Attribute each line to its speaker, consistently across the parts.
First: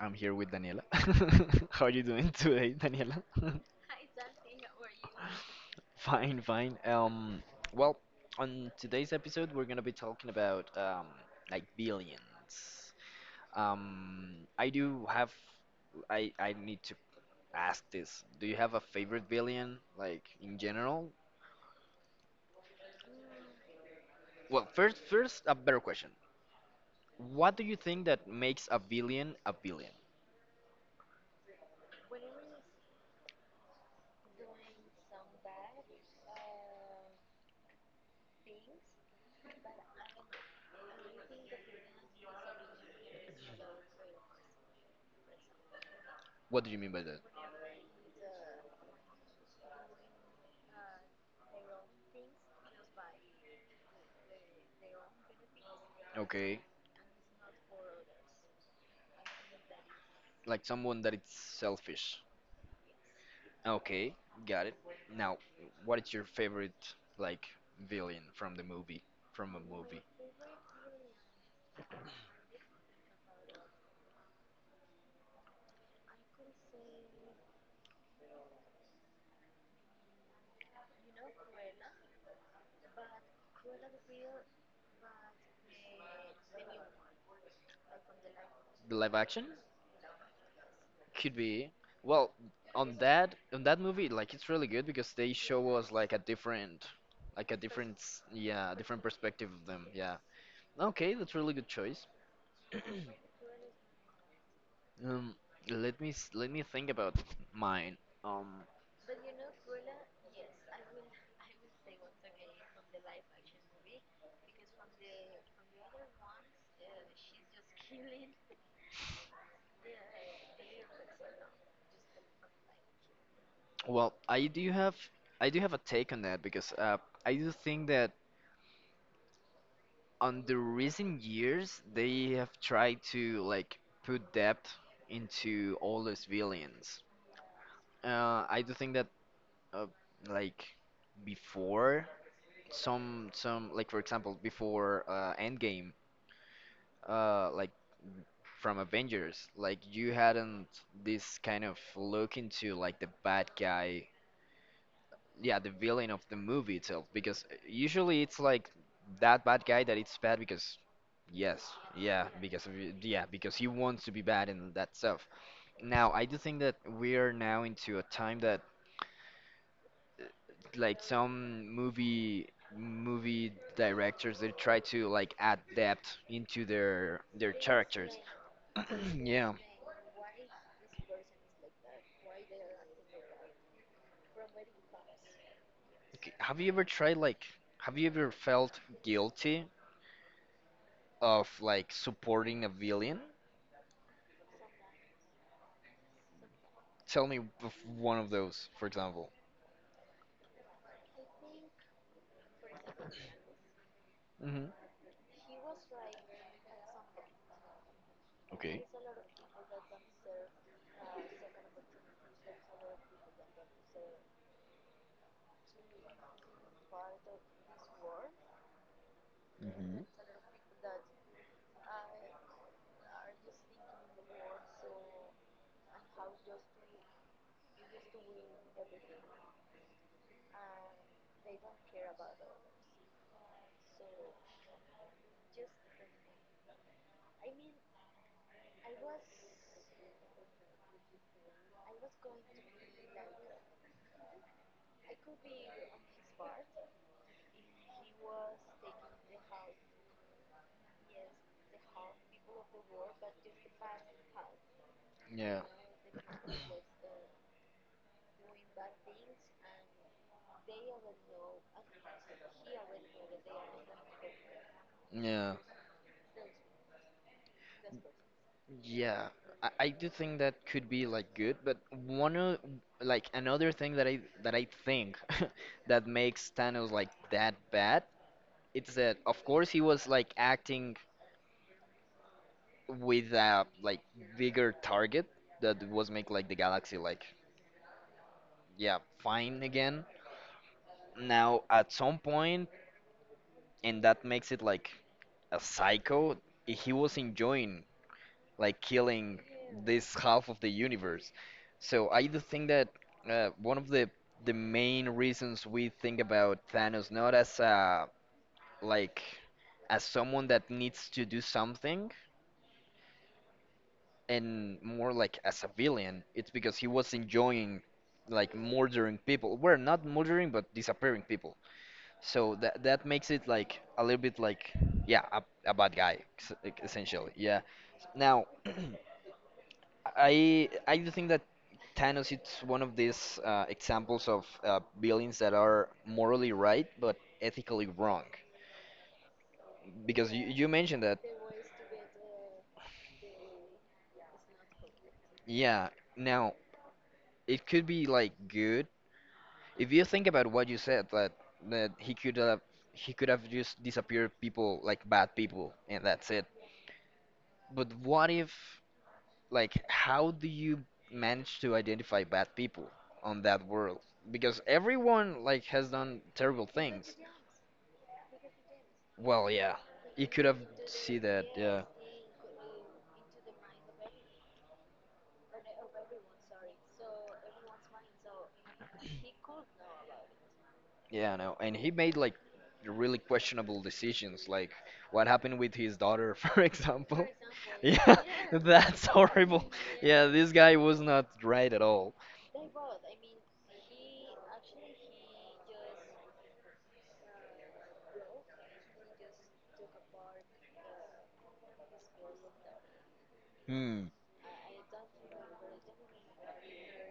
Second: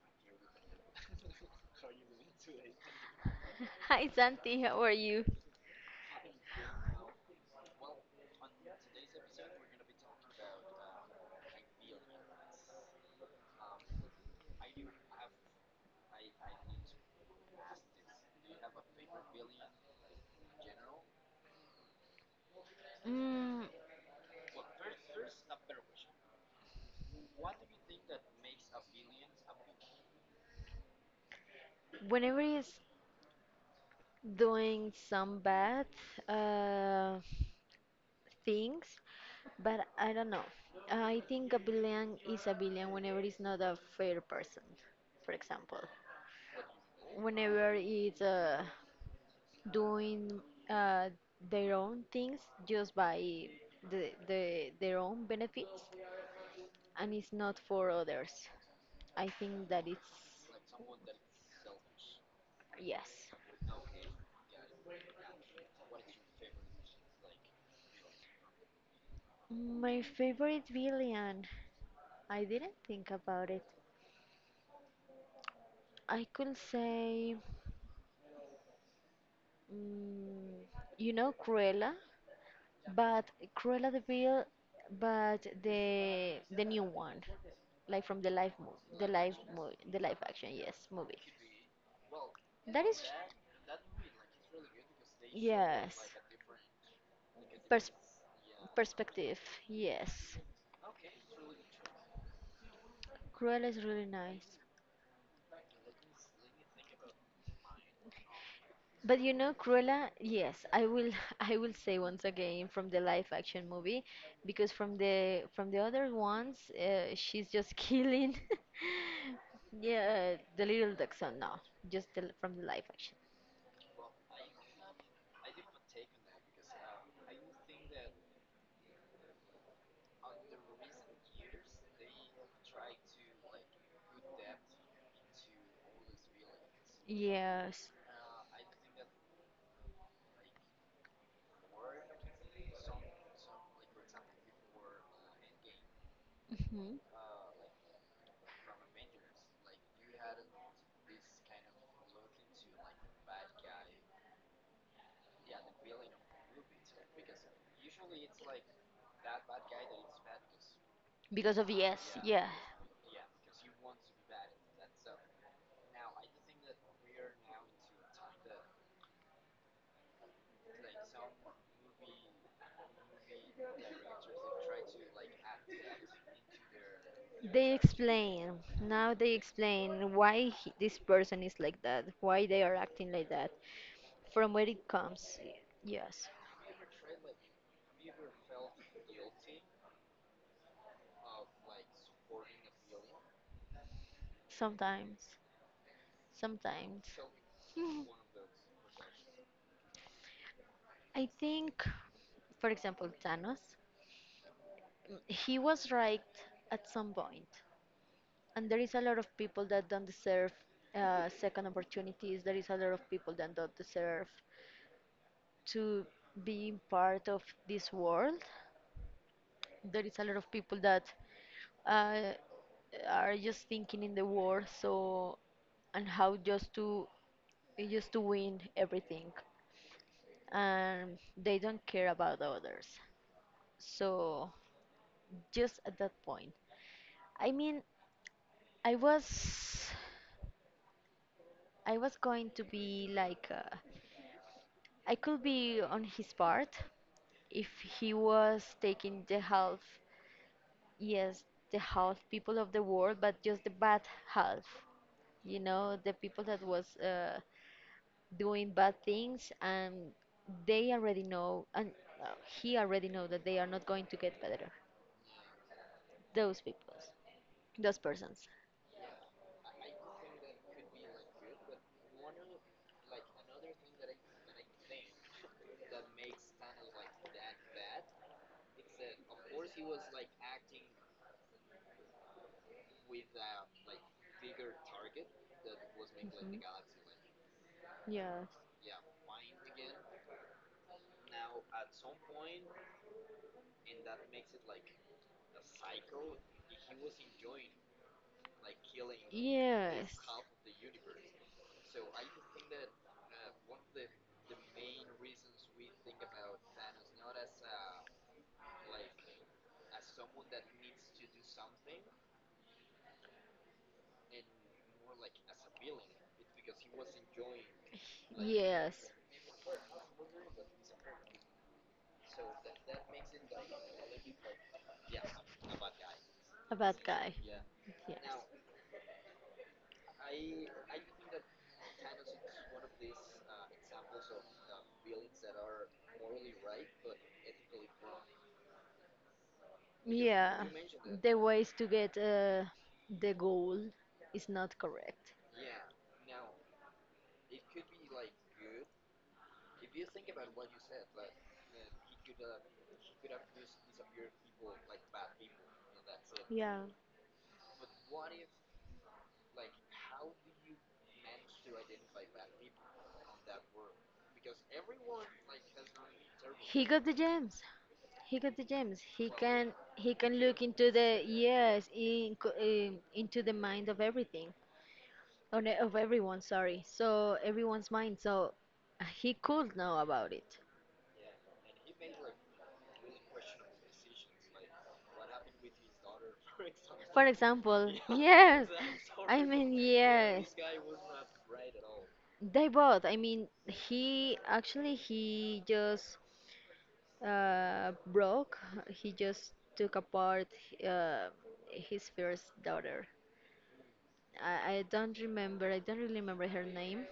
Speaker 1: I'm here with Daniela. How are you doing today, Daniela?
Speaker 2: Hi Santi, how are you?
Speaker 1: Fine, fine. Well, on today's episode, we're gonna be talking about like billions. I do have. I need to ask this. Do you have a favorite billion, like in general?
Speaker 2: Mm,
Speaker 1: Well, first, a better question. What do you think that makes a billion a billion?
Speaker 2: whenever he's doing some bad uh, things, but I don't know. I think a villain is a villain whenever he's not a fair person, for example.
Speaker 1: What do you mean by that?
Speaker 2: Whenever he's doing uh, their own things just by the their own benefits,
Speaker 1: Okay.
Speaker 2: and it's not for others. I think that it's
Speaker 1: Like someone that it's selfish.
Speaker 2: yes.
Speaker 1: Okay, got it. Now, what is your favorite like villain from the movie? From a
Speaker 2: My
Speaker 1: movie,
Speaker 2: favorite villain. I didn't think about it. I could say, mm, you know, Cruella, but Cruella the Vil, but the new one, like from the live movie,
Speaker 1: the live action
Speaker 2: the live action, yes, movie.
Speaker 1: could be. Well,
Speaker 2: That
Speaker 1: on
Speaker 2: is,
Speaker 1: that movie, like it's really good because they show us
Speaker 2: yes,
Speaker 1: like
Speaker 2: pers
Speaker 1: yeah, different
Speaker 2: perspective,
Speaker 1: perspective of them. Yeah.
Speaker 2: yes.
Speaker 1: Okay, that's really good choice.
Speaker 2: Cruella is really nice.
Speaker 1: Um, let me think about mine. Um,
Speaker 2: But you know, Cruella, yes, I will I will say once again from the live action movie because from the other ones, she's just killing yeah, the little dachshund. No, just from the live action.
Speaker 1: I do have a take on that because I do think that on the recent years they have tried to like put depth into all the villains.
Speaker 2: Yes.
Speaker 1: I do think that uh, like before some like for example before Endgame,
Speaker 2: Hmm.
Speaker 1: like from Avengers, like you hadn't this kind of look into like the bad guy, yeah, the villain of the movie itself, because usually it's like that bad guy that it's bad because,
Speaker 2: Because
Speaker 1: yes,
Speaker 2: of yes,
Speaker 1: yeah,
Speaker 2: yeah.
Speaker 1: yeah, because he wants to be bad and that stuff. Now I do think that we are now into a time that like some movie directors they try to like add depth into their
Speaker 2: They
Speaker 1: characters.
Speaker 2: explain. Now they
Speaker 1: Yeah.
Speaker 2: explain why he, this person is like that, why they are acting like that, from where it comes. Yes.
Speaker 1: K- have you ever tried like have you ever felt guilty of like supporting a villain?
Speaker 2: Sometimes. Sometimes.
Speaker 1: Tell me of one of those, for example.
Speaker 2: I think, for example, Thanos,
Speaker 1: Hmm.
Speaker 2: mm, he was right at some point, and there
Speaker 1: Okay.
Speaker 2: is a lot of people that don't deserve second opportunities. There is a lot of people that don't deserve to be part of this world. There
Speaker 1: Hmm.
Speaker 2: is a lot of people that uh, are just thinking in the war, so and how just to win everything, and they don't care about others. So just at that point, I mean, I was, I was going to be like, I could be on his part if he was taking the half, yes, the half people of the world, but just the bad half, you
Speaker 1: Yeah.
Speaker 2: know, the people that was doing bad things, and they already know, and uh, he already know that they are not going to get better.
Speaker 1: Yeah.
Speaker 2: Those people, those persons.
Speaker 1: Yeah. I do think that could be like good, but one of like another thing that I think that makes Thanos like that bad, it's that of course he was like acting with a like bigger target that was make like the
Speaker 2: Mhm.
Speaker 1: galaxy like,
Speaker 2: Yeah.
Speaker 1: yeah, fine again. Now at some point, and that makes it like a psycho, he was enjoying like killing
Speaker 2: Yes.
Speaker 1: this half of the universe. So I do think that one of the main reasons we think about Thanos not as a like as someone that needs to do something and more like as a villain, it's because he was enjoying like
Speaker 2: Yes,
Speaker 1: murdering people. Well, not murdering but disappearing people. So that makes it like a little bit like, yeah, a bad guy
Speaker 2: a bad guy.
Speaker 1: essentially. Yeah.
Speaker 2: Yeah.
Speaker 1: Now, I do think that Thanos is one of these examples of villains that are morally right but ethically wrong. Because you,
Speaker 2: Yeah.
Speaker 1: you mentioned that,
Speaker 2: The ways to get the goal is not correct.
Speaker 1: yeah. Now, it could be like good if you think about what you said that that he could have just disappeared people like bad people and that's it.
Speaker 2: Yeah.
Speaker 1: But what if, like, how do you manage to identify bad people on that world? Because everyone like has done terrible
Speaker 2: He got the
Speaker 1: things.
Speaker 2: gems. He got the gems.
Speaker 1: Well, yeah,
Speaker 2: He
Speaker 1: you
Speaker 2: can
Speaker 1: could have
Speaker 2: look into
Speaker 1: see
Speaker 2: the
Speaker 1: that. Yeah,
Speaker 2: yes, into the mind of everything. Or no, of everyone, sorry. So everyone's mind. So he could know about it.
Speaker 1: yeah, no, and he made like really questionable decisions, like what happened with his daughter, for
Speaker 2: For
Speaker 1: example.
Speaker 2: example,
Speaker 1: Yeah,
Speaker 2: yes.
Speaker 1: that's
Speaker 2: I
Speaker 1: horrible.
Speaker 2: mean,
Speaker 1: Yeah,
Speaker 2: yes.
Speaker 1: this guy was not right at all.
Speaker 2: They both. I mean, he just broke. He just took apart uh his first daughter.
Speaker 1: Hmm.
Speaker 2: I don't remember. I don't really remember her name.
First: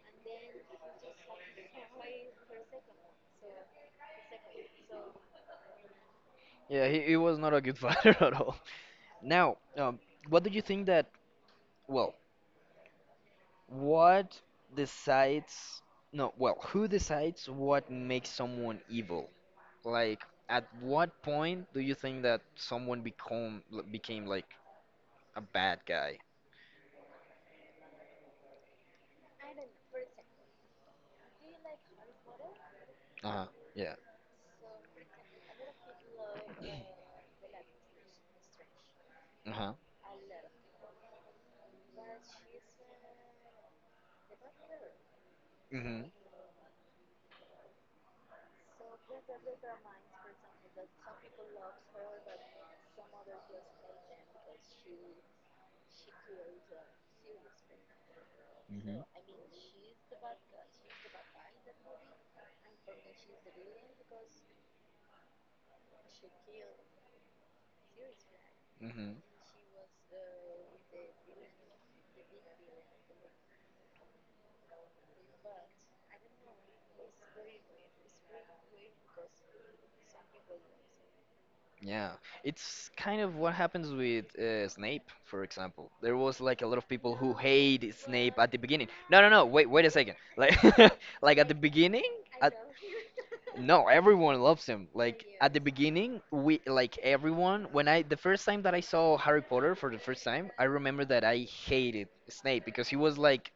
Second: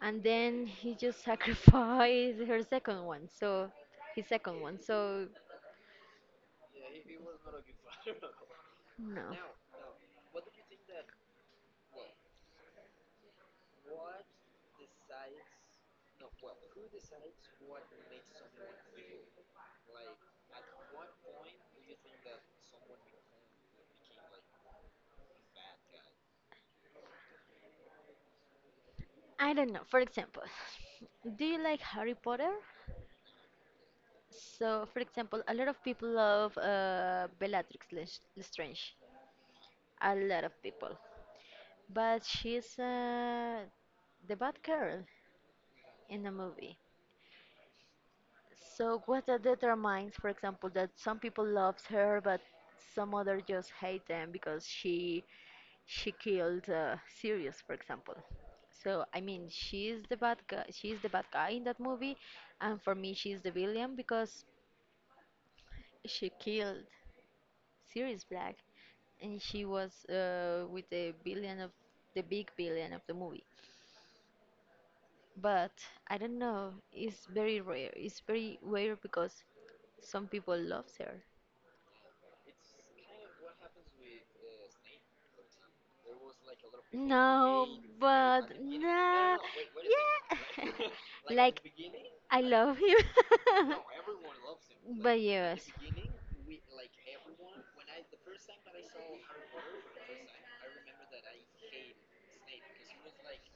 Speaker 2: And then he just sacrificed her second one. His second one. So
Speaker 1: Yeah, he was not a good fighter at all.
Speaker 2: no.
Speaker 1: Now, what do you think that, well, what decides, no, well, who decides what makes someone evil? Like, at what point do you think that someone became like a bad guy?
Speaker 2: I don't know. For example, do you like Harry Potter?
Speaker 1: Uh-huh. Yeah.
Speaker 2: So, for example, a lot of people love Bellatrix Lestrange.
Speaker 1: Uh-huh.
Speaker 2: A lot of people. But she's the bad girl
Speaker 1: Mm-hmm.
Speaker 2: in the movie. So, what that determines, for example, that some people love her, but some other just hate them because she killed Sirius, for example. So,
Speaker 1: Hmm.
Speaker 2: I mean, she's the bad guy. She's the bad guy in that movie, and for me, she's the villain because she killed Sirius Black
Speaker 1: Mm-hmm.
Speaker 2: and she was with the billion of the big billion of the movie. But I don't know, it's very rare. It's very rare because some people love her.
Speaker 1: Yeah. It's kind of what happens with Snape, for example. There was like a lot of people who
Speaker 2: No,
Speaker 1: hate Snape
Speaker 2: but
Speaker 1: at the beginning. No, no,
Speaker 2: no,
Speaker 1: no. Wait, wait a second. Like,
Speaker 2: yeah,
Speaker 1: like at the
Speaker 2: like
Speaker 1: beginning,
Speaker 2: I
Speaker 1: at,
Speaker 2: love him.
Speaker 1: no, everyone loves him.
Speaker 2: But
Speaker 1: Like at the, yes,
Speaker 2: yes,
Speaker 1: beginning, we like everyone. When I the first time that I saw Harry Potter for the first time, I remember that I hated Snape because he was like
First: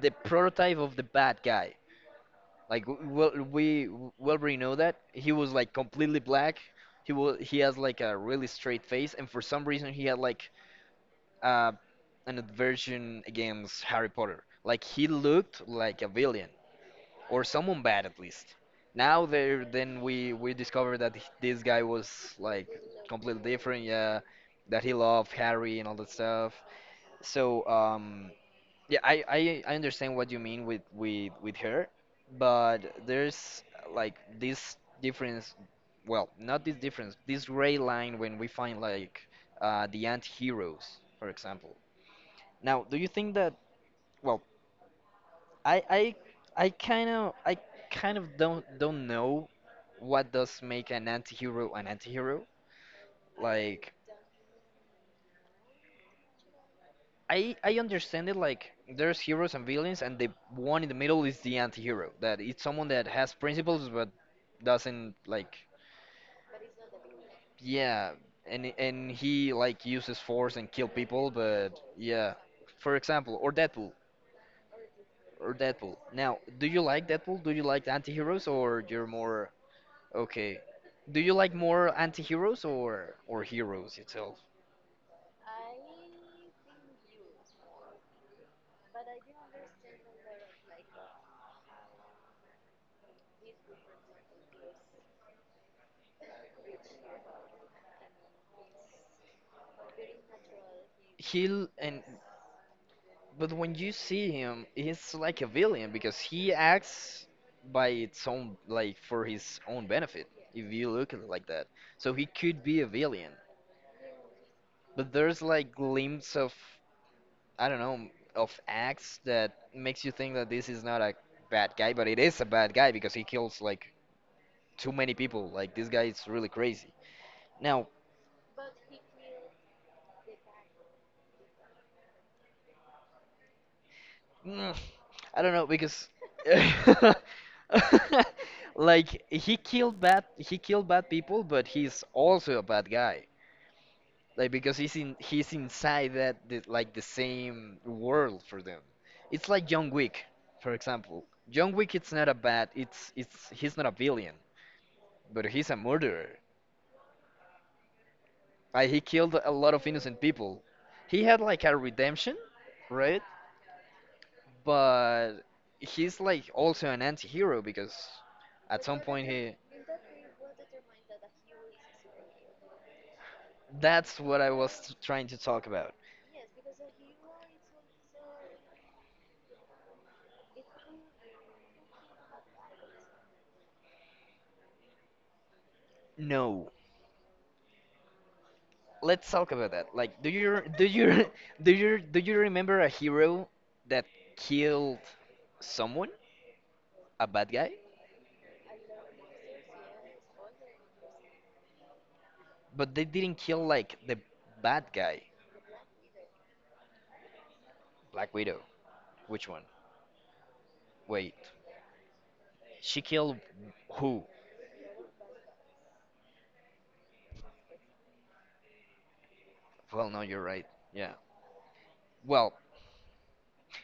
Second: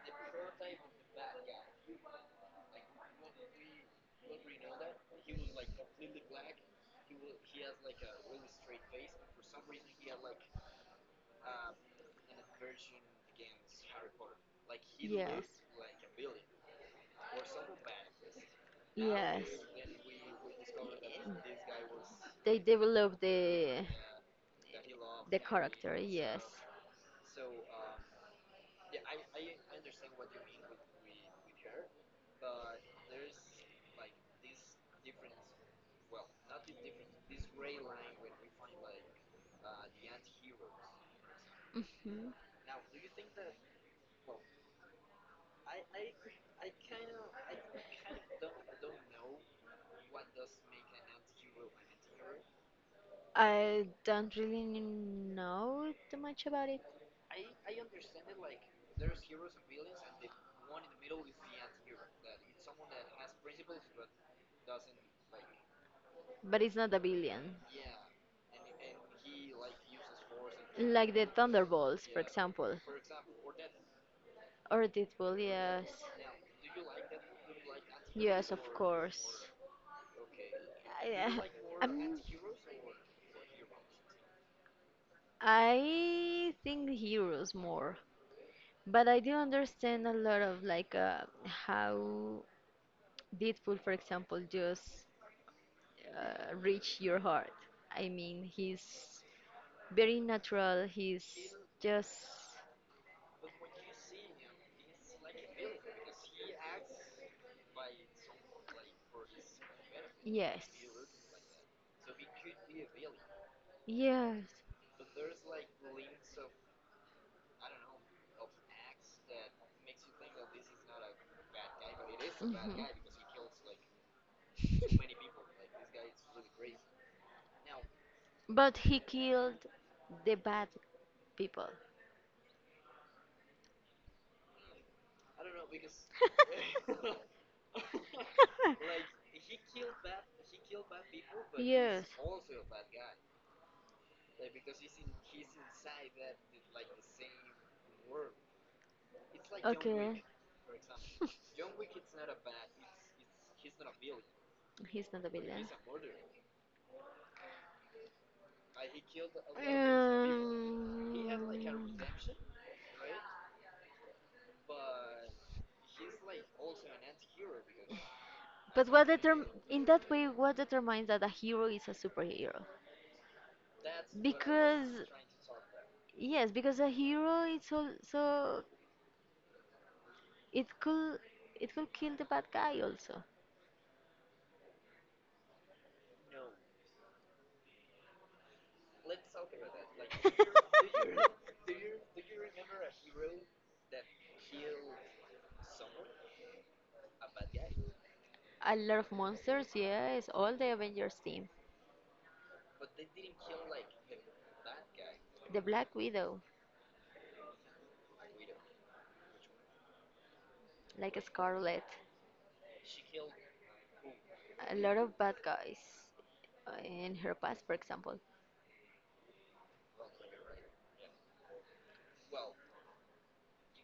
Speaker 1: the prototype of the bad guy. Like well, we know that he was like completely black. He has like a really straight face, and for some reason he had like uh, an aversion against Harry Potter. Like he looked
Speaker 2: yes.
Speaker 1: like a villain or someone bad at least. Now
Speaker 2: Yes.
Speaker 1: then we discover that this guy was
Speaker 2: They
Speaker 1: like
Speaker 2: develop
Speaker 1: completely different.
Speaker 2: the
Speaker 1: Yeah, that he loved
Speaker 2: the
Speaker 1: Harry and all
Speaker 2: character,
Speaker 1: that
Speaker 2: yes.
Speaker 1: stuff. So yeah, I understand what you mean with her, but there's like this difference. Well, not this difference. This gray line when we find like the anti-heroes, for example.
Speaker 2: Hmm.
Speaker 1: Now, do you think that? Well, I I I kind of don't know what does make an anti-hero an anti-hero.
Speaker 2: I
Speaker 1: Like
Speaker 2: don't really know too much about it,
Speaker 1: I understand it like there's heroes and villains, and the one in the middle is the anti-hero. That it's someone that has principles but doesn't like,
Speaker 2: but it's not a villain.
Speaker 1: yeah, and he like uses force and kill
Speaker 2: Like the
Speaker 1: people, but
Speaker 2: Thunderbolts, for
Speaker 1: yeah.
Speaker 2: example,
Speaker 1: For example, or Deadpool
Speaker 2: or Deadpool,
Speaker 1: or
Speaker 2: yes.
Speaker 1: Deadpool. Now, do you like Deadpool? Do you like anti-heroes
Speaker 2: Yes, of
Speaker 1: or you're
Speaker 2: course.
Speaker 1: more, okay. Do you
Speaker 2: I,
Speaker 1: like more
Speaker 2: I'm,
Speaker 1: anti-heroes or heroes itself?
Speaker 2: I think heroes more. But I do understand a lot of like how did food, for example, just reach your heart. I mean, he's very natural. He's
Speaker 1: He'll, and
Speaker 2: just
Speaker 1: but when you see him, he's like a villain because he acts by its own like for his own benefit,
Speaker 2: yes,
Speaker 1: if you look at it like that. So he could be a villain.
Speaker 2: yes.
Speaker 1: But there's like glimpse of, I don't know, of acts that makes you think that this is not a bad guy, but it is a bad
Speaker 2: Mhm.
Speaker 1: guy because he kills like too many people. Like this guy is really crazy. Now,
Speaker 2: But he killed the bad people.
Speaker 1: I don't know because like he killed bad people, but he's
Speaker 2: Yes.
Speaker 1: also a bad guy. Like because he's inside like the same world for them. It's like John
Speaker 2: Okay.
Speaker 1: Wick, for example. John Wick, it's not a bad, it's he's not a villain,
Speaker 2: He's not a
Speaker 1: but
Speaker 2: villain.
Speaker 1: he's a murderer. Like he killed a lot of innocent people. He had like a
Speaker 2: Um,
Speaker 1: redemption, right? But he's like also an anti-hero because at
Speaker 2: But
Speaker 1: some
Speaker 2: what
Speaker 1: point
Speaker 2: determ
Speaker 1: he.
Speaker 2: in that way, what determines that a hero is a superhero?
Speaker 1: That's what I
Speaker 2: Because
Speaker 1: was trying to talk about.
Speaker 2: yes, because a hero is also it could it could kill the bad guy also.
Speaker 1: No, let's talk about that. Like, do you do you remember a hero that killed someone, a bad guy,
Speaker 2: A lot of monsters, yes, all the Avengers team,
Speaker 1: but they didn't kill like the bad guy,
Speaker 2: the Black Widow,
Speaker 1: Black Widow. Which one?
Speaker 2: like
Speaker 1: Wait,
Speaker 2: Scarlet,
Speaker 1: she killed who?
Speaker 2: a lot of bad guys in her past, for example.
Speaker 1: Well, no, you're right. Yeah. Well,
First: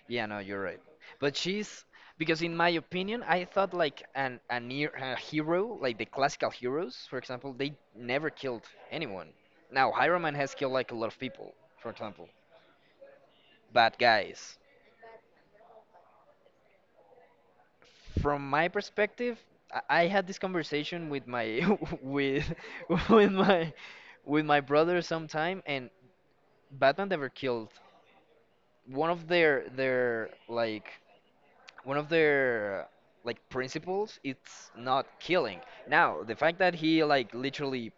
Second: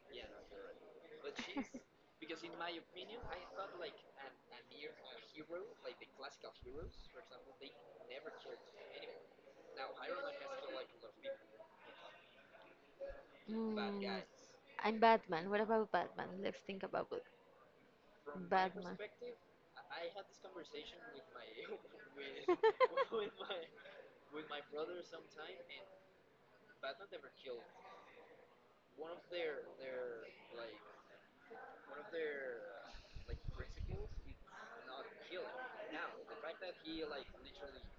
Speaker 1: yeah, no, you're right. But she's because in my opinion, I thought like an a near a hero, like the classical heroes, for example, they never killed anyone. Now, Iron Man has killed like a lot of people, for example, bad
Speaker 2: Mm,
Speaker 1: guys.
Speaker 2: am Batman. What about Batman? Let's think about it.
Speaker 1: From my
Speaker 2: Batman.
Speaker 1: perspective, I had this conversation with my with with my with my brother sometime, and Batman never killed, one of their their like one of their like principles, it's not killing. Now the fact that he like literally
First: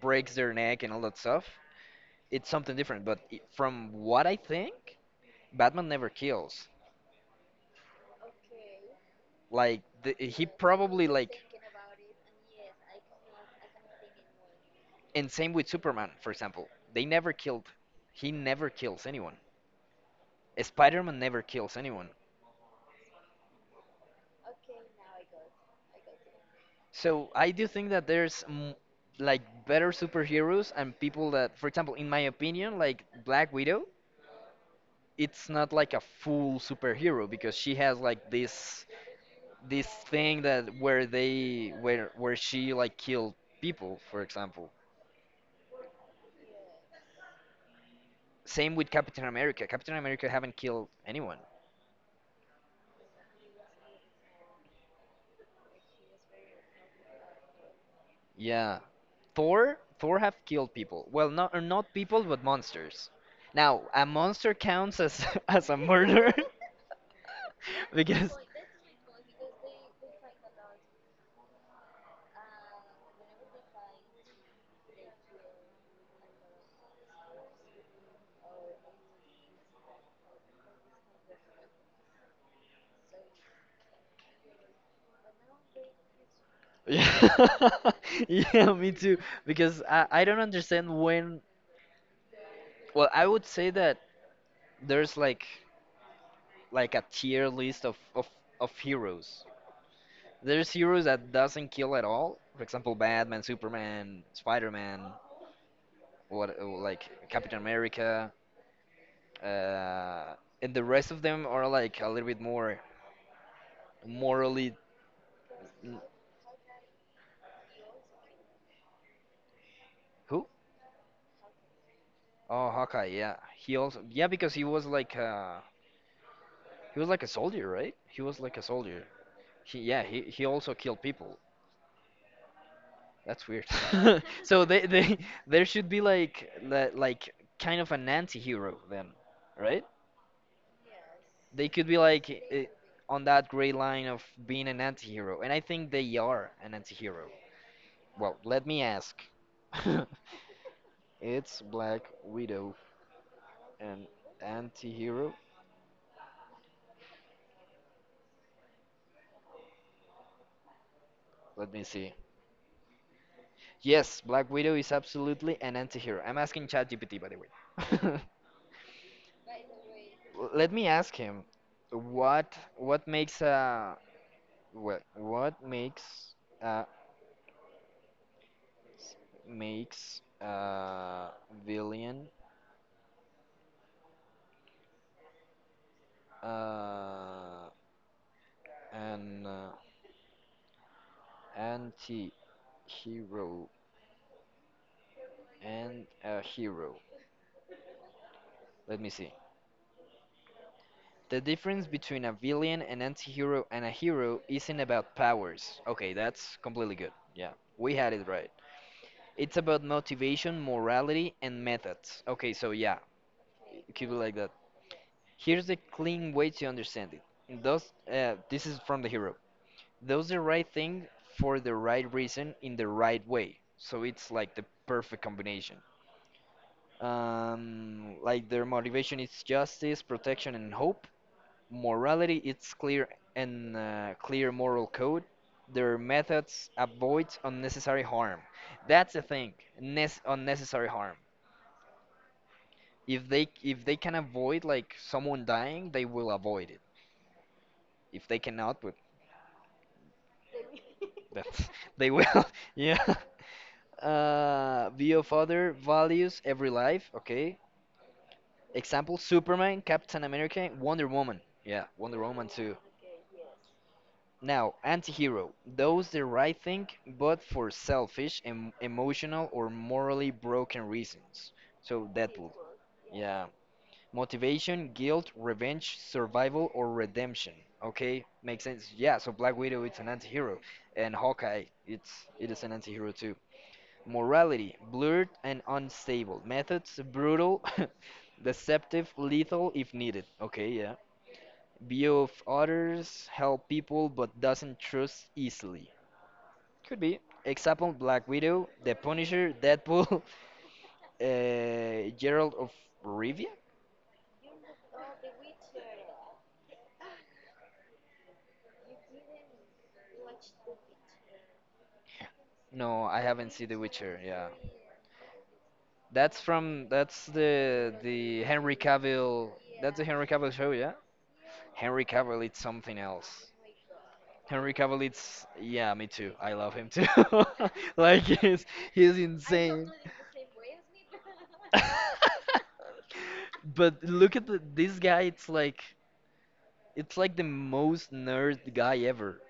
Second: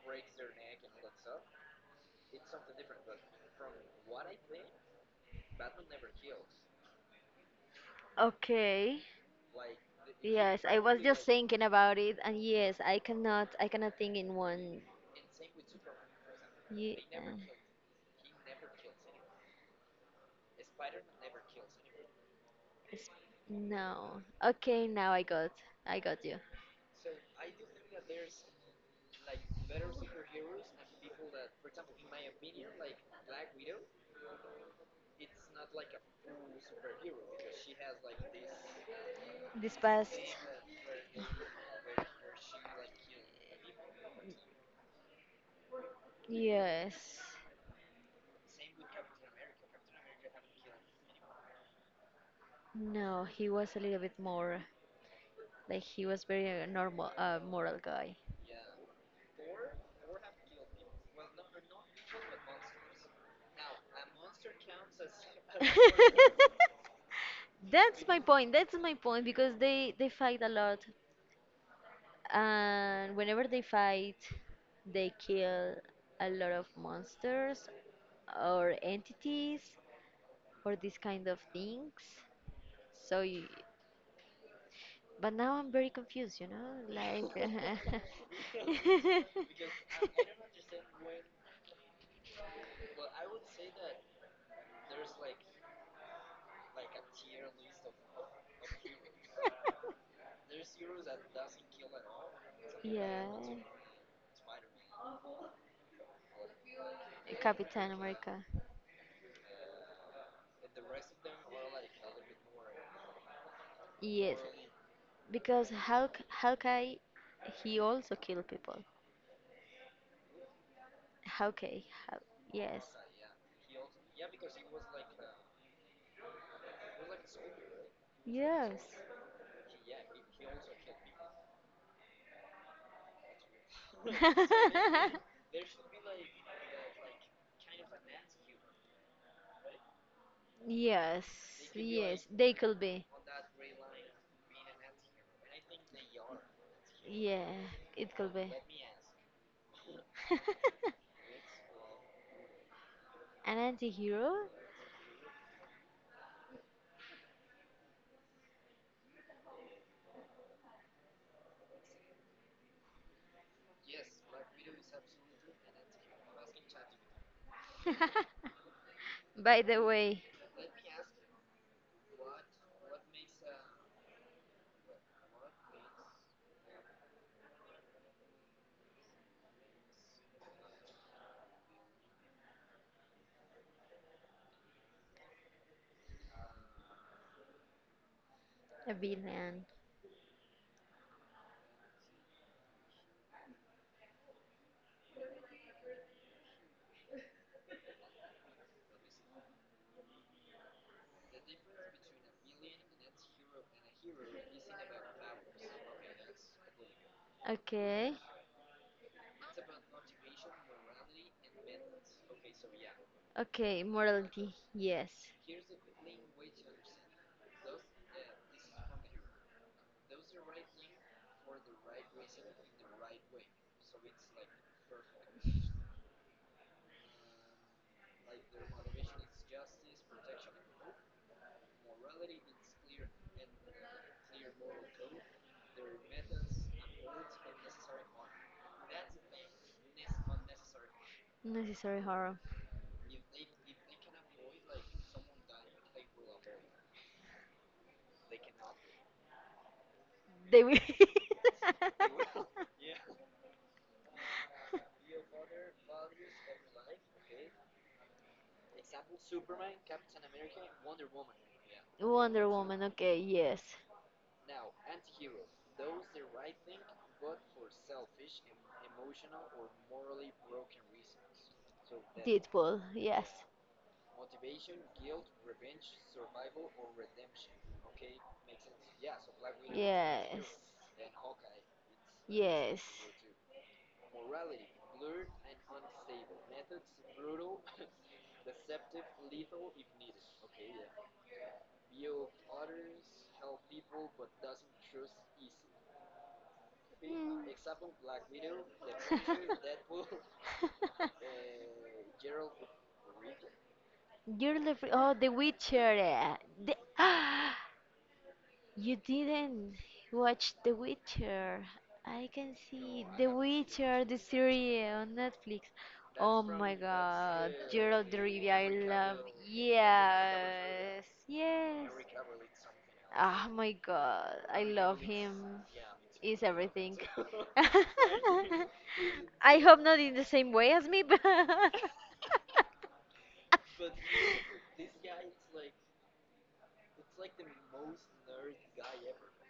Speaker 1: breaks their neck and all that stuff, it's something different. But from what I think, Batman never kills,
Speaker 2: Okay.
Speaker 1: he
Speaker 2: Yes, I was
Speaker 1: probably
Speaker 2: just
Speaker 1: like,
Speaker 2: thinking about it, and yes, I cannot think in one.
Speaker 1: and same with Superman, for example, they
Speaker 2: Ye-
Speaker 1: never
Speaker 2: uh,
Speaker 1: killed he never kills anyone. Spider-Man never kills anyone.
Speaker 2: it's- no. Okay, I got you.
Speaker 1: So I do think that there's like better superheroes and people that for example, in my opinion, like Black Widow, it's not like a full superhero because she has like this
Speaker 2: This
Speaker 1: this
Speaker 2: past,
Speaker 1: thing, that where they where she like killed people, for example.
Speaker 2: yes.
Speaker 1: Same with Captain America haven't killed anyone.
Speaker 2: No, he was a little bit more. Like he was very a normal, moral guy.
Speaker 1: Yeah, Thor have killed people, well, not people but monsters. Now a monster counts as as a murder,
Speaker 2: That's my
Speaker 1: because,
Speaker 2: point. That's my point because they fight a lot, and whenever they fight, they kill a lot of monsters or entities or these kind of things. So, you, but now I'm very confused. You know,
Speaker 1: yeah,
Speaker 2: like
Speaker 1: yeah, me too. Because I don't understand when well, I would say that there's like a tier list of heroes. There's heroes that doesn't kill at all. For example,
Speaker 2: yeah,
Speaker 1: Batman, Superman, Spider-Man, what like Captain
Speaker 2: Captain
Speaker 1: America,
Speaker 2: America.
Speaker 1: uh, and the rest of them are like a little bit more
Speaker 2: Yes,
Speaker 1: morally.
Speaker 2: because
Speaker 1: n-
Speaker 2: Hulk, Hawkeye, he also kill people.
Speaker 1: Who?
Speaker 2: Hawkeye, Haw-
Speaker 1: Oh,
Speaker 2: yes,
Speaker 1: Hawkeye. Yeah, he also, yeah, because he was like a soldier, right? He was like a
Speaker 2: yes,
Speaker 1: soldier. He, yeah, he also killed people. That's weird. So they there should be like that like kind of an anti-hero then, right?
Speaker 2: yes,
Speaker 1: They could be
Speaker 2: yes.
Speaker 1: like,
Speaker 2: They could be.
Speaker 1: on that gray line of being an anti-hero, and I think they are an anti-hero.
Speaker 2: Yeah, it could
Speaker 1: Well,
Speaker 2: be.
Speaker 1: let me ask. It's Black Widow,
Speaker 2: An
Speaker 1: an
Speaker 2: anti-hero?
Speaker 1: anti-hero. Let me see. Yes, Black Widow is absolutely an anti-hero. I'm asking ChatGPT, by the way.
Speaker 2: By the way,
Speaker 1: Let me ask him. What makes a well, what makes uh, makes villain, uh,
Speaker 2: a
Speaker 1: an,
Speaker 2: villain.
Speaker 1: anti-hero and a hero? Let me see. The difference between a villain, an anti-hero, and a hero isn't about powers. Okay, that's completely good. Yeah, we
Speaker 2: Okay,
Speaker 1: had it right. It's about motivation, morality, and methods. Okay, so yeah,
Speaker 2: okay.
Speaker 1: keep it like that.
Speaker 2: Morality, yes.
Speaker 1: Here's the clean way to understand it. This is from the hero, does the right thing for the right reason in the right way. So it's like the perfect combination. Like their motivation is justice, protection, and hope. Morality, it's clear and clear moral code. Their methods avoid unnecessary harm. That's the thing, unnecessary harm.
Speaker 2: Necessary horror.
Speaker 1: If they can avoid like someone dying, they will avoid it. If they cannot, but
Speaker 2: They will.
Speaker 1: that's, they will. Yeah. View of other values every life. Okay. Example: Superman, Captain America, Wonder Woman. Yeah, Wonder
Speaker 2: Wonder
Speaker 1: Woman too.
Speaker 2: Woman, okay, yes.
Speaker 1: Now, anti-hero. Those the right thing, but for selfish, emotional, or morally broken reasons. So Deadpool.
Speaker 2: Deadpool, yes.
Speaker 1: Yeah. Motivation, guilt, revenge, survival, or redemption. Okay, makes sense. Yeah. So Black Widow, it's an
Speaker 2: Yes.
Speaker 1: anti-hero, and Hawkeye, it is an
Speaker 2: Yes.
Speaker 1: anti-hero. Morality, blurred and unstable. Methods, brutal, deceptive, lethal if needed. Okay, yeah. View of others, help people but doesn't trust easily. Could
Speaker 2: Mm.
Speaker 1: be. Example Black Widow, The Punisher, Deadpool, Gerald of Rivia?
Speaker 2: You're the oh, The Witcher. Eh. The, You didn't watch The Witcher. I can
Speaker 1: No,
Speaker 2: see
Speaker 1: I
Speaker 2: The
Speaker 1: haven't seen The
Speaker 2: Witcher, the
Speaker 1: Witcher, yeah.
Speaker 2: series on Netflix.
Speaker 1: That's
Speaker 2: Oh my
Speaker 1: from that's
Speaker 2: god, Gerald de
Speaker 1: the
Speaker 2: Rivia, I
Speaker 1: Henry
Speaker 2: love.
Speaker 1: Cavill, that's the Henry Cavill show, yeah?
Speaker 2: Yes, yes.
Speaker 1: Henry Cavill it's something else.
Speaker 2: Oh my god, I
Speaker 1: Henry
Speaker 2: love
Speaker 1: Cavill, it's
Speaker 2: him.
Speaker 1: yeah, me too.
Speaker 2: He's
Speaker 1: I love him
Speaker 2: everything.
Speaker 1: too. Like he's
Speaker 2: I hope
Speaker 1: insane.
Speaker 2: not in the same way as me, but
Speaker 1: But look at this guy. It's like the most nerd guy ever.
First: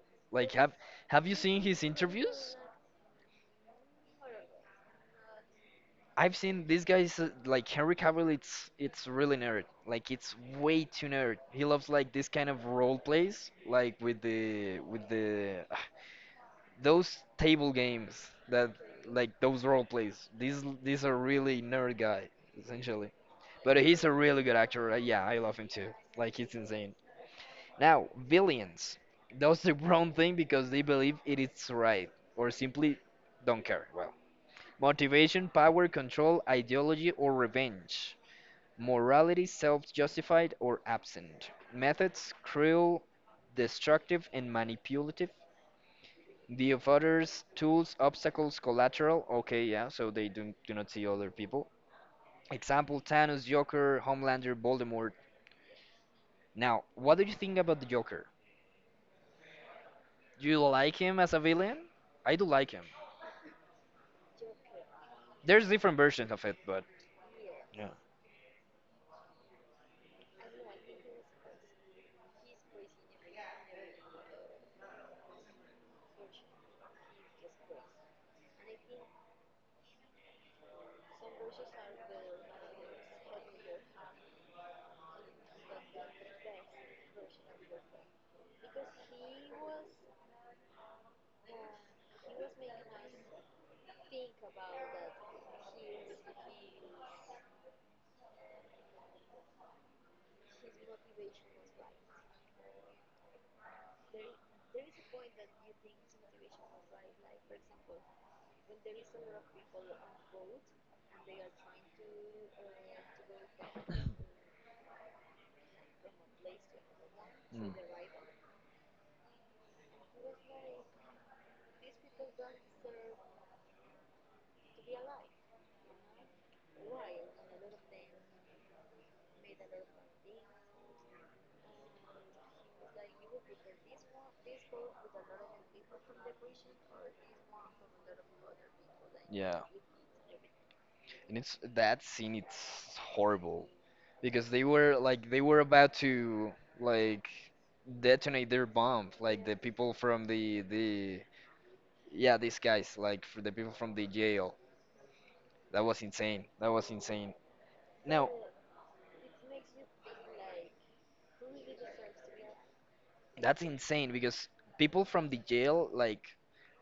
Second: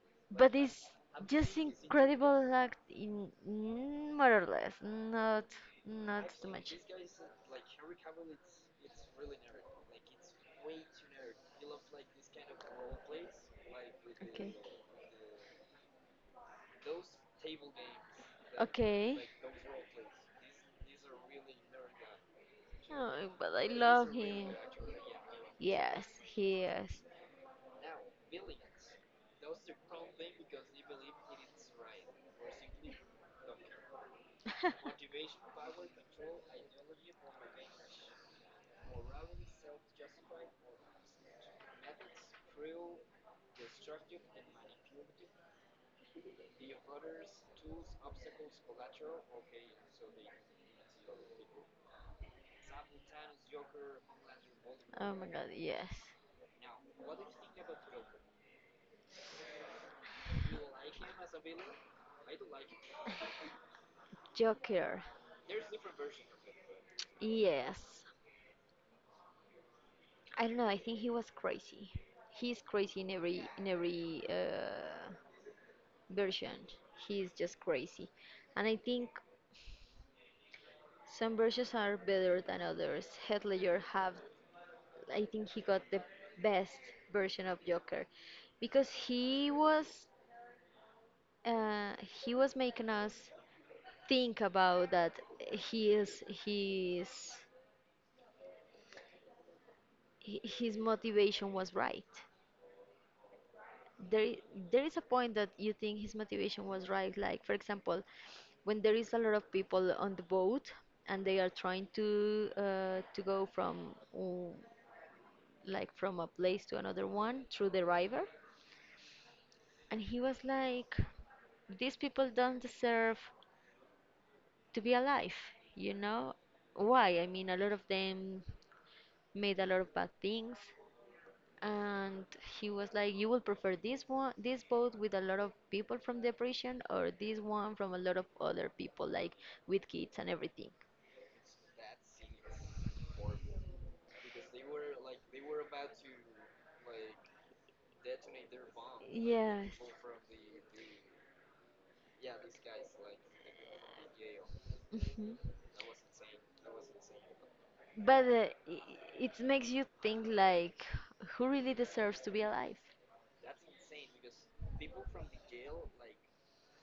Speaker 1: Like
Speaker 2: but
Speaker 1: have
Speaker 2: it's
Speaker 1: have you
Speaker 2: just
Speaker 1: seen his
Speaker 2: incredible
Speaker 1: interviews?
Speaker 2: act in mm, more or less, not not
Speaker 1: I've
Speaker 2: too
Speaker 1: seen
Speaker 2: much.
Speaker 1: this guy's like Henry Cavill. It's really nerd. Like it's way too nerd. He loves like this kind of role plays, like with
Speaker 2: Okay.
Speaker 1: the those
Speaker 2: the,
Speaker 1: table games that
Speaker 2: Okay.
Speaker 1: like those role plays. These are really nerd guy essentially,
Speaker 2: Oh, but I
Speaker 1: but he's
Speaker 2: love
Speaker 1: a really
Speaker 2: him.
Speaker 1: good actor. Yeah, I love him too.
Speaker 2: Yeah, yes,
Speaker 1: Like he's
Speaker 2: he is.
Speaker 1: insane. Now villains those the wrong thing because they believe it is right or simply don't care. Well, motivation, power, control, ideology, or revenge. Morality, self-justified or absent. Methods, cruel, destructive, and manipulative the of others, tools, obstacles, collateral. Okay, yeah, so they do not see other people. Example Thanos, Joker, Homelander,
Speaker 2: Oh
Speaker 1: Voldemort.
Speaker 2: Voldemort. My god, yes.
Speaker 1: Now, what do you think about the Joker? Do you like him as a villain? I do like him.
Speaker 2: Joker.
Speaker 1: There's different versions of it, but yeah.
Speaker 2: Yes. I don't know, I think he was crazy. He's crazy in every version. He's just crazy. And I think some versions are better than others. Heath Ledger have, I think he got the best version of Joker because uh, he was making us think about that his his his motivation was right. There i- there is a point that you think his motivation was right. Like for example, when there is a lot of people on the boat and they are trying to go from like from a place to another one through
Speaker 1: Mm.
Speaker 2: the river. And he was like, these people don't deserve to be alive, you know? Why? I mean, a lot of them made a lot of bad things. And he was like, you will prefer this one, this boat with a lot of people from the prison, or this one from a lot of other people, like
Speaker 1: Yeah.
Speaker 2: with kids and everything.
Speaker 1: And it's that scene it's horrible because they were like they were about to like detonate their bomb, like the
Speaker 2: Yes.
Speaker 1: people from the yeah, these guys, like for the people from the jail.
Speaker 2: Mhm.
Speaker 1: That was insane. That was insane.
Speaker 2: But
Speaker 1: Now,
Speaker 2: it makes you think like, who really deserves to be alive?
Speaker 1: that's insane because people from the jail, like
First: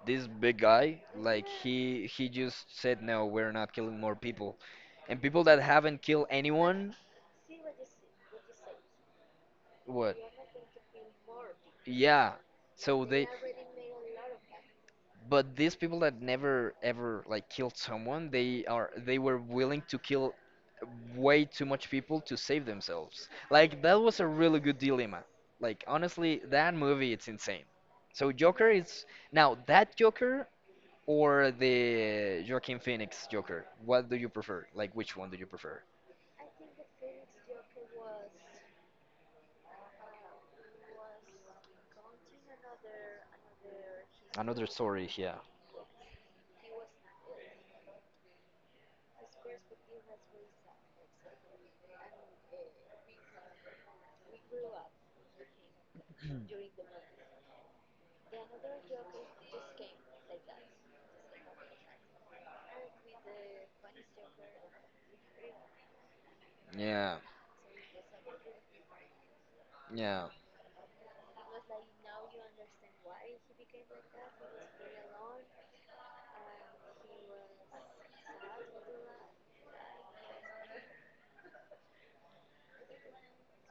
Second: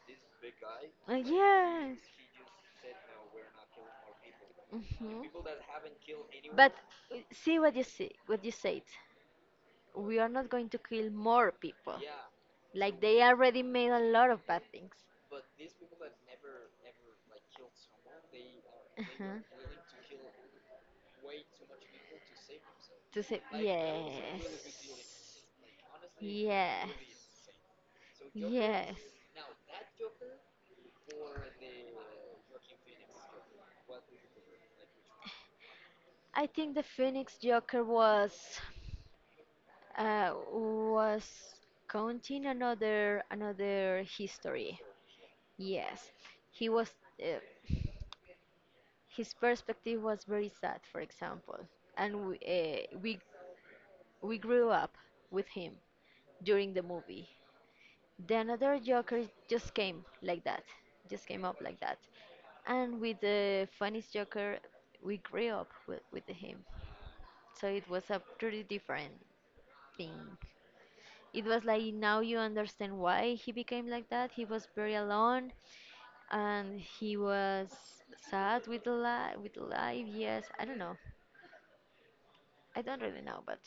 Speaker 1: this big guy, like
Speaker 2: Yes.
Speaker 1: he just said, "No, we're not killing more people." And
Speaker 2: Mhm.
Speaker 1: people that haven't killed
Speaker 2: But
Speaker 1: anyone,
Speaker 2: see what you said.
Speaker 1: what?
Speaker 2: We are not going to kill more people.
Speaker 1: Yeah.
Speaker 2: Like
Speaker 1: So
Speaker 2: they
Speaker 1: they,
Speaker 2: already made a lot of bad things.
Speaker 1: but these people that never ever like killed someone, they were
Speaker 2: Uh-huh.
Speaker 1: willing to kill way too much people to save
Speaker 2: To
Speaker 1: themselves.
Speaker 2: say
Speaker 1: Like that was a really good
Speaker 2: yes,
Speaker 1: dilemma. Like honestly, that movie it's
Speaker 2: yes,
Speaker 1: insane. So Joker
Speaker 2: yes.
Speaker 1: is now that Joker or the Joaquin Phoenix Joker. What do you prefer? Like which one do you prefer?
Speaker 2: I think the Phoenix Joker was uh, was counting another
Speaker 1: Another
Speaker 2: history.
Speaker 1: story, yeah.
Speaker 2: Yes, he was. Uh, his perspective was very sad, for example, and we we grew up with him during the movie. The another Joker just came like that, just came up like that, and with the funniest Joker, we grew up with him.
Speaker 1: Yeah,
Speaker 2: So it was a pretty different thing.
Speaker 1: yeah.
Speaker 2: It was like now you understand why he became like that. He was very alone and he was sad with the life. With life, yes. I don't know. I don't really know, but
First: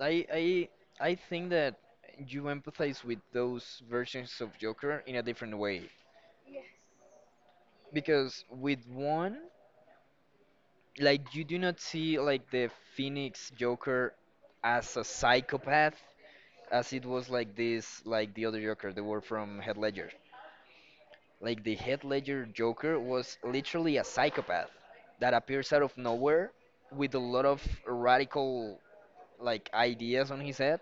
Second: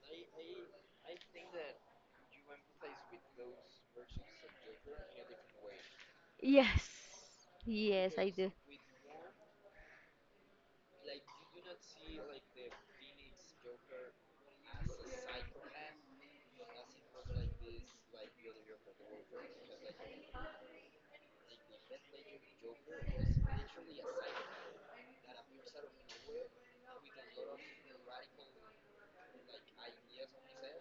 Speaker 1: I I I think that you empathize with those versions of Joker in a different way
Speaker 2: yes, yes, I
Speaker 1: because
Speaker 2: do.
Speaker 1: with one, like you do not see like the Phoenix Joker as a psychopath as it was like this like the other Joker, the one from Head Ledger. Like the Head Ledger Joker was literally a psychopath that appears out of nowhere with a lot of radical like ideas on his head.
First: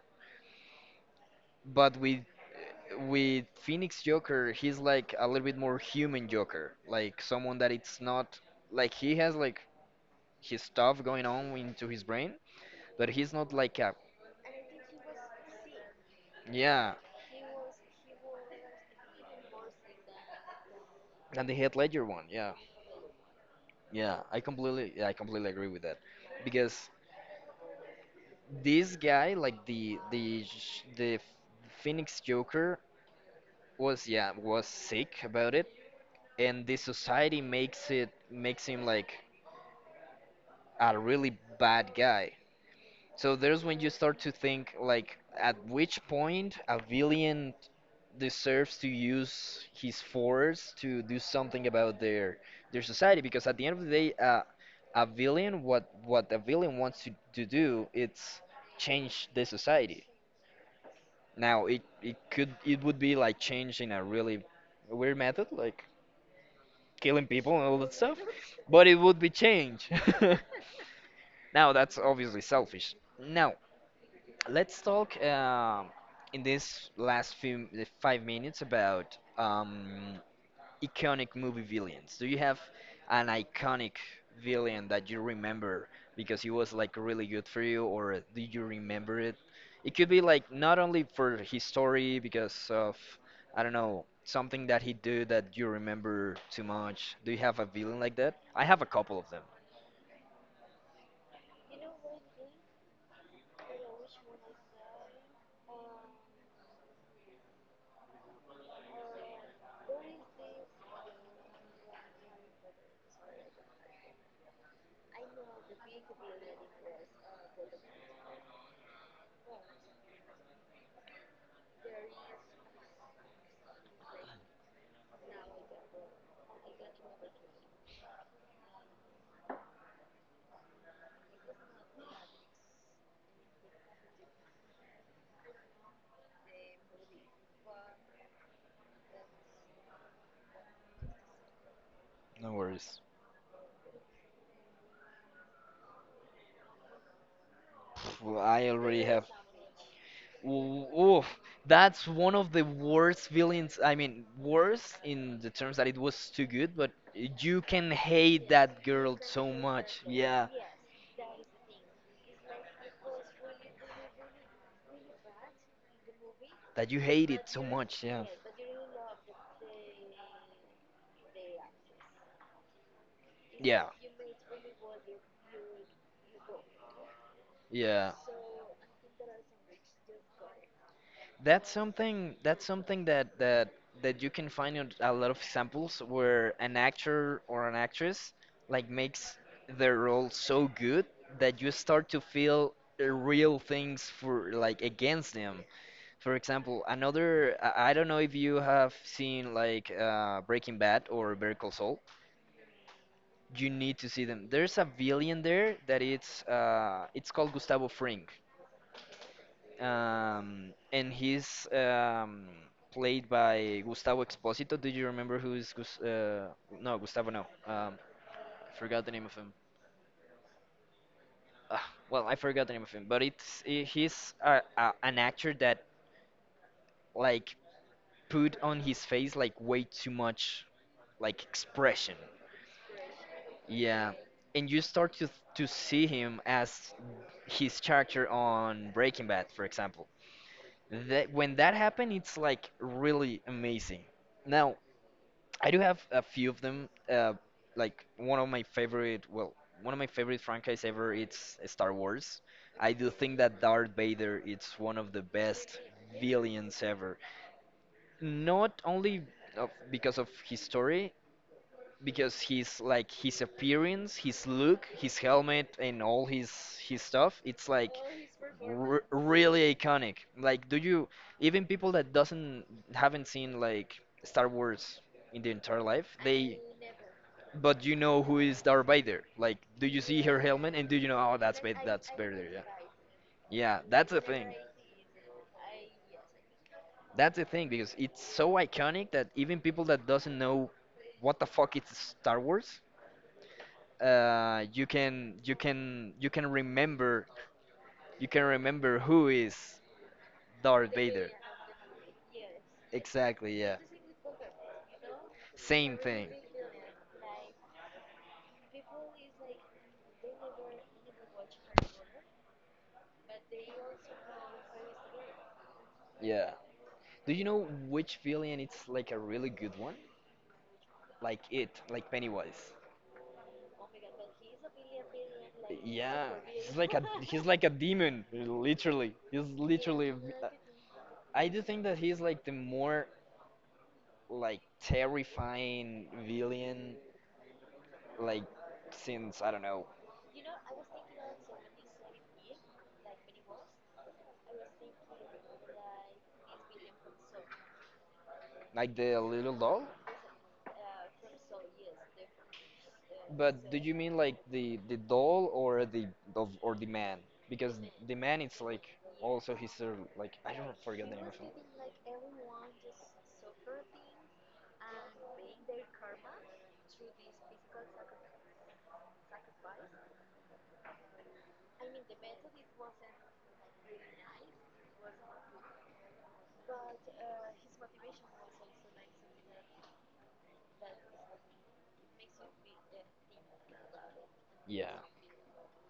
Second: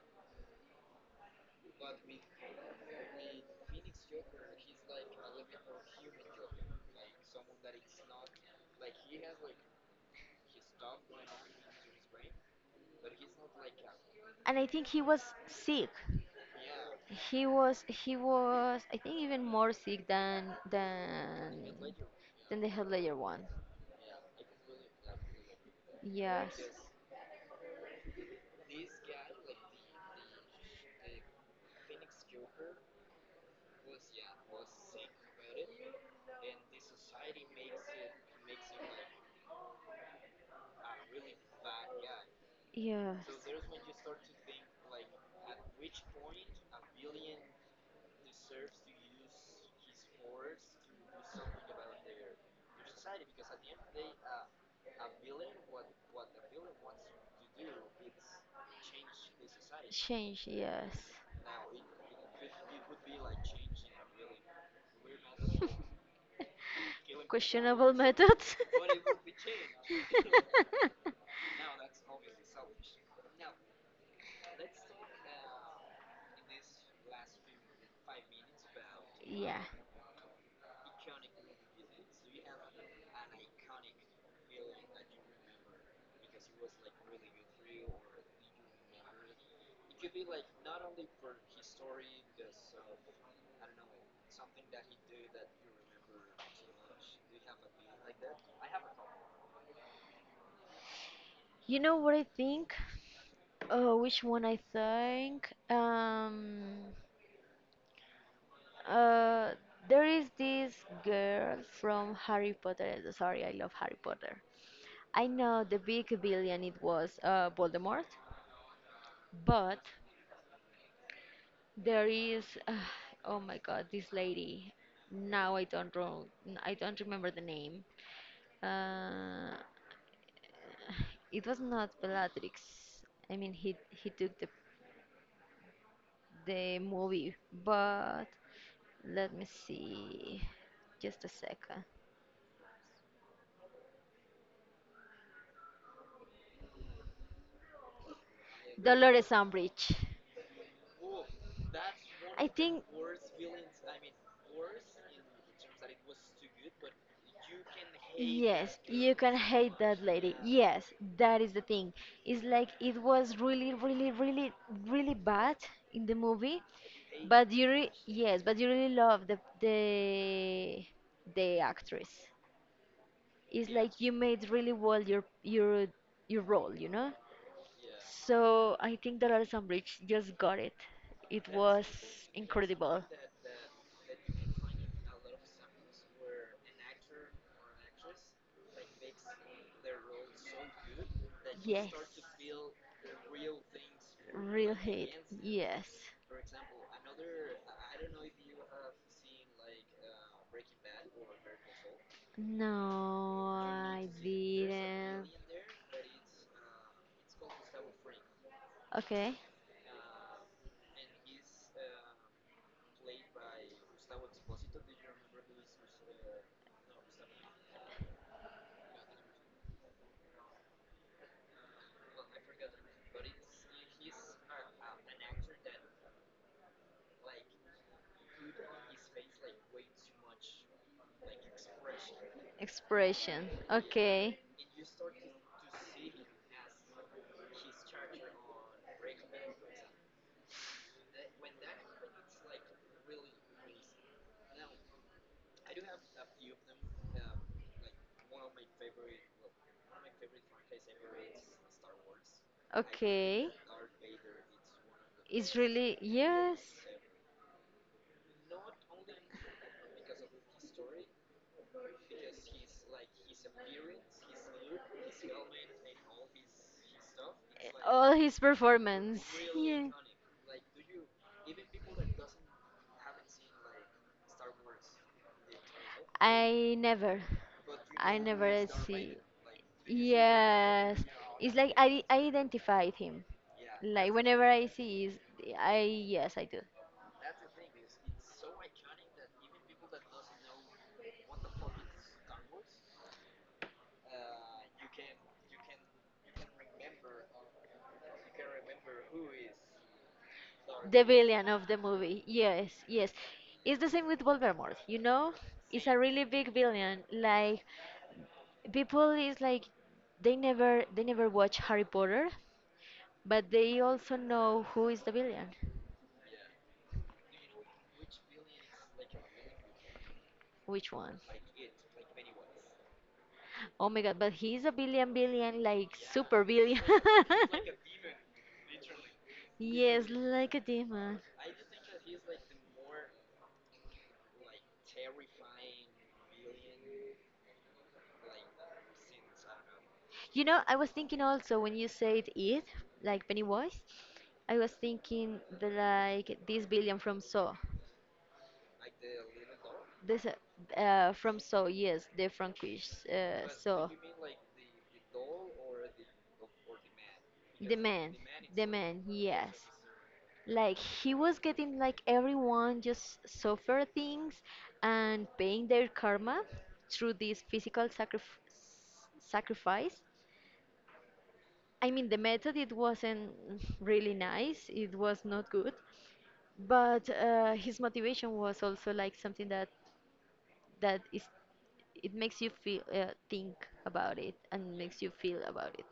Speaker 1: But with Phoenix Joker, he's like a little bit more human Joker, like someone that it's not like he has like his stuff going on into his brain, but he's not like a
Speaker 2: And I think he was sick.
Speaker 1: yeah.
Speaker 2: He was I think even more sick than
Speaker 1: And the
Speaker 2: than
Speaker 1: Heath Ledger one, yeah,
Speaker 2: than the Head Ledger one.
Speaker 1: yeah, I completely agree with that,
Speaker 2: Yes,
Speaker 1: because this guy, like the Phoenix Joker, was yeah was sick about it, and the society makes it makes him like a really bad guy.
Speaker 2: yes.
Speaker 1: So there's when you start to think like at which point a villain deserves to use his force to do something about their society because at the end of the day a villain what a villain wants to do it's change the society.
Speaker 2: Change, yes.
Speaker 1: Now it could it would be like change in a really weird method like killing people and all
Speaker 2: Questionable
Speaker 1: that stuff
Speaker 2: methods.
Speaker 1: but it would be change. Now that's obviously selfish. Now let's talk in this last few the 5 minutes about
Speaker 2: Yeah.
Speaker 1: iconic movie villains. Do you have an iconic villain that you remember because he was like really good for you, or do you remember it? It could be like not only for his story because of I don't know something that he did that you remember too much. Do you have a villain like that? I have a couple of them.
Speaker 2: You know what I think? Oh, which one I think? Uh, there is this girl from Harry Potter. Sorry, I love Harry Potter. I know the big villain it was Voldemort, but there is, oh my God, this lady. Now I don't know, I don't remember the name. Uh, it was not Bellatrix. I mean, he took the movie, but let me see, just a second.
Speaker 1: No worries. Pff, well, I already have.
Speaker 2: Dolores Umbridge.
Speaker 1: Ooh, oof, that's one
Speaker 2: I
Speaker 1: of the
Speaker 2: think.
Speaker 1: worst villains. I mean, worst in the terms that it was too good, but you can hate
Speaker 2: Yes,
Speaker 1: that
Speaker 2: you
Speaker 1: girl
Speaker 2: can
Speaker 1: so
Speaker 2: hate that
Speaker 1: much.
Speaker 2: lady.
Speaker 1: Yeah,
Speaker 2: Yes, that is the thing. It's like it was really, really, really, really bad in the movie,
Speaker 1: that you hate it
Speaker 2: but
Speaker 1: so
Speaker 2: you re
Speaker 1: much. Yeah,
Speaker 2: yes, but you really love the the actress. It's yeah
Speaker 1: yeah,
Speaker 2: like you made really well your your role, you know?
Speaker 1: yeah.
Speaker 2: So I think that Alison Bridge just got it. It
Speaker 1: That's
Speaker 2: was
Speaker 1: something. That's
Speaker 2: incredible.
Speaker 1: something that you can find on a lot of examples where an actor or an actress like makes their role so good that you
Speaker 2: Yes.
Speaker 1: start to feel real things for
Speaker 2: Real
Speaker 1: like
Speaker 2: hate.
Speaker 1: against them.
Speaker 2: Yes.
Speaker 1: For example, another, I don't know if you have seen like Breaking Bad or Better Call Saul.
Speaker 2: No,
Speaker 1: You need
Speaker 2: I
Speaker 1: to see them. There's a
Speaker 2: didn't.
Speaker 1: villain there that it's called Gustavo Fring,
Speaker 2: Okay.
Speaker 1: and he's played by Gustavo Exposito. Do you remember who's Gus? No, Gustavo. No, forgot the name of him. Ah well, I forgot the name of him, but it's he's an actor that like put on his face like way too much like expression.
Speaker 2: Expression.
Speaker 1: Yeah,
Speaker 2: Okay.
Speaker 1: and you start to see him as his character on Breaking Bad, for example. That when that happened, it's like really amazing. Now, I do have a few of them. Like one of my favorite, well, one of my favorite franchise ever. It's Star Wars. I do think
Speaker 2: Okay.
Speaker 1: that Darth Vader is one of the
Speaker 2: It's
Speaker 1: best
Speaker 2: really yes.
Speaker 1: villains ever, not only of, because of his story, because his like his appearance, his look, his helmet, and all his stuff. It's like
Speaker 2: All his performance.
Speaker 1: really
Speaker 2: Yeah.
Speaker 1: iconic. Like, do you even people that doesn't haven't seen like Star Wars in their entire life, they
Speaker 2: I never.
Speaker 1: but you
Speaker 2: I
Speaker 1: know who is
Speaker 2: never
Speaker 1: Darth
Speaker 2: see.
Speaker 1: Vader. Like, do you see her helmet and do
Speaker 2: Yes,
Speaker 1: you know, oh,
Speaker 2: it's like I
Speaker 1: That's
Speaker 2: I
Speaker 1: Vader, yeah.
Speaker 2: identified him.
Speaker 1: Yeah,
Speaker 2: Like
Speaker 1: that's the
Speaker 2: whenever
Speaker 1: thing.
Speaker 2: I see, is I yes I do.
Speaker 1: That's the thing because it's so iconic that even people that doesn't know what the fuck is Star Wars, you can you can remember, you can remember who is Darth
Speaker 2: The
Speaker 1: Vader.
Speaker 2: villain of the movie. Yes, yes.
Speaker 1: Exactly, yeah.
Speaker 2: It's the same with Voldemort. You know, it's a
Speaker 1: Same
Speaker 2: really
Speaker 1: thing.
Speaker 2: big villain. Like people is like they never watch Harry Potter, but they also know who is the villain,
Speaker 1: Yeah. Do you know which villain it's like a really good one?
Speaker 2: which one.
Speaker 1: Like it, like Pennywise.
Speaker 2: Oh my god, but he's a billion billion like
Speaker 1: Yeah,
Speaker 2: super billion.
Speaker 1: he's like a demon, literally. He's
Speaker 2: Yes,
Speaker 1: literally a
Speaker 2: like a demon.
Speaker 1: I do think that he's like the more like terrifying villain, like since I don't know,
Speaker 2: You know, I was thinking also when you said it, like Pennywise, I was thinking the like this Billion from Saw.
Speaker 1: like the little doll.
Speaker 2: This from Saw, yes, the Frankish
Speaker 1: But do
Speaker 2: Saw.
Speaker 1: you mean like the doll or the of or the man?
Speaker 2: The
Speaker 1: Because the
Speaker 2: man,
Speaker 1: man it's
Speaker 2: the
Speaker 1: like
Speaker 2: man,
Speaker 1: also
Speaker 2: yes.
Speaker 1: his sort like I don't
Speaker 2: Like
Speaker 1: forget
Speaker 2: he
Speaker 1: the name
Speaker 2: was
Speaker 1: of him.
Speaker 2: getting like everyone just suffer things and paying their karma through this physical sacrifice. I mean, the method it wasn't really nice. It was not good, but his motivation was also like something that that is it makes you feel think about it and
Speaker 1: Yeah,
Speaker 2: makes you feel about it.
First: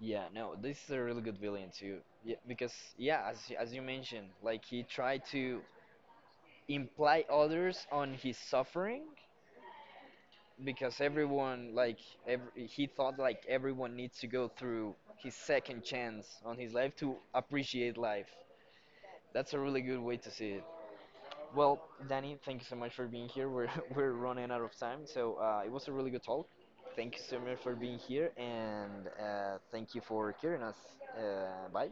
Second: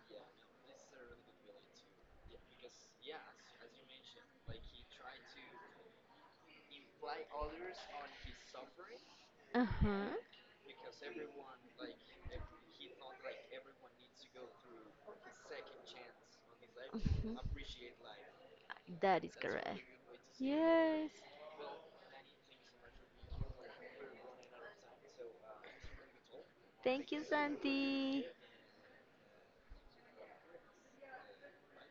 Speaker 1: yeah, no, this is a really good villain too. Yeah, because yeah, as as you mentioned, like he tried to imply others on his suffering,
Speaker 2: Uh huh.
Speaker 1: because everyone like every, he thought like everyone needs to go through his second chance on his life to appreciate life.
Speaker 2: That is
Speaker 1: That's a
Speaker 2: correct.
Speaker 1: really good way to see it.
Speaker 2: Yes.
Speaker 1: Well, Danny, thank you so much for being here. We're we're running out of time, so it was a really good talk.
Speaker 2: Thank
Speaker 1: Thank you
Speaker 2: you,
Speaker 1: so much for being
Speaker 2: Santi.
Speaker 1: here, and thank you for hearing us. Bye.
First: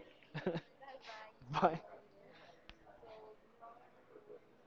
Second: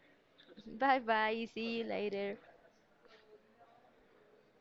Speaker 2: Bye bye. See
Speaker 1: Bye.
Speaker 2: you later.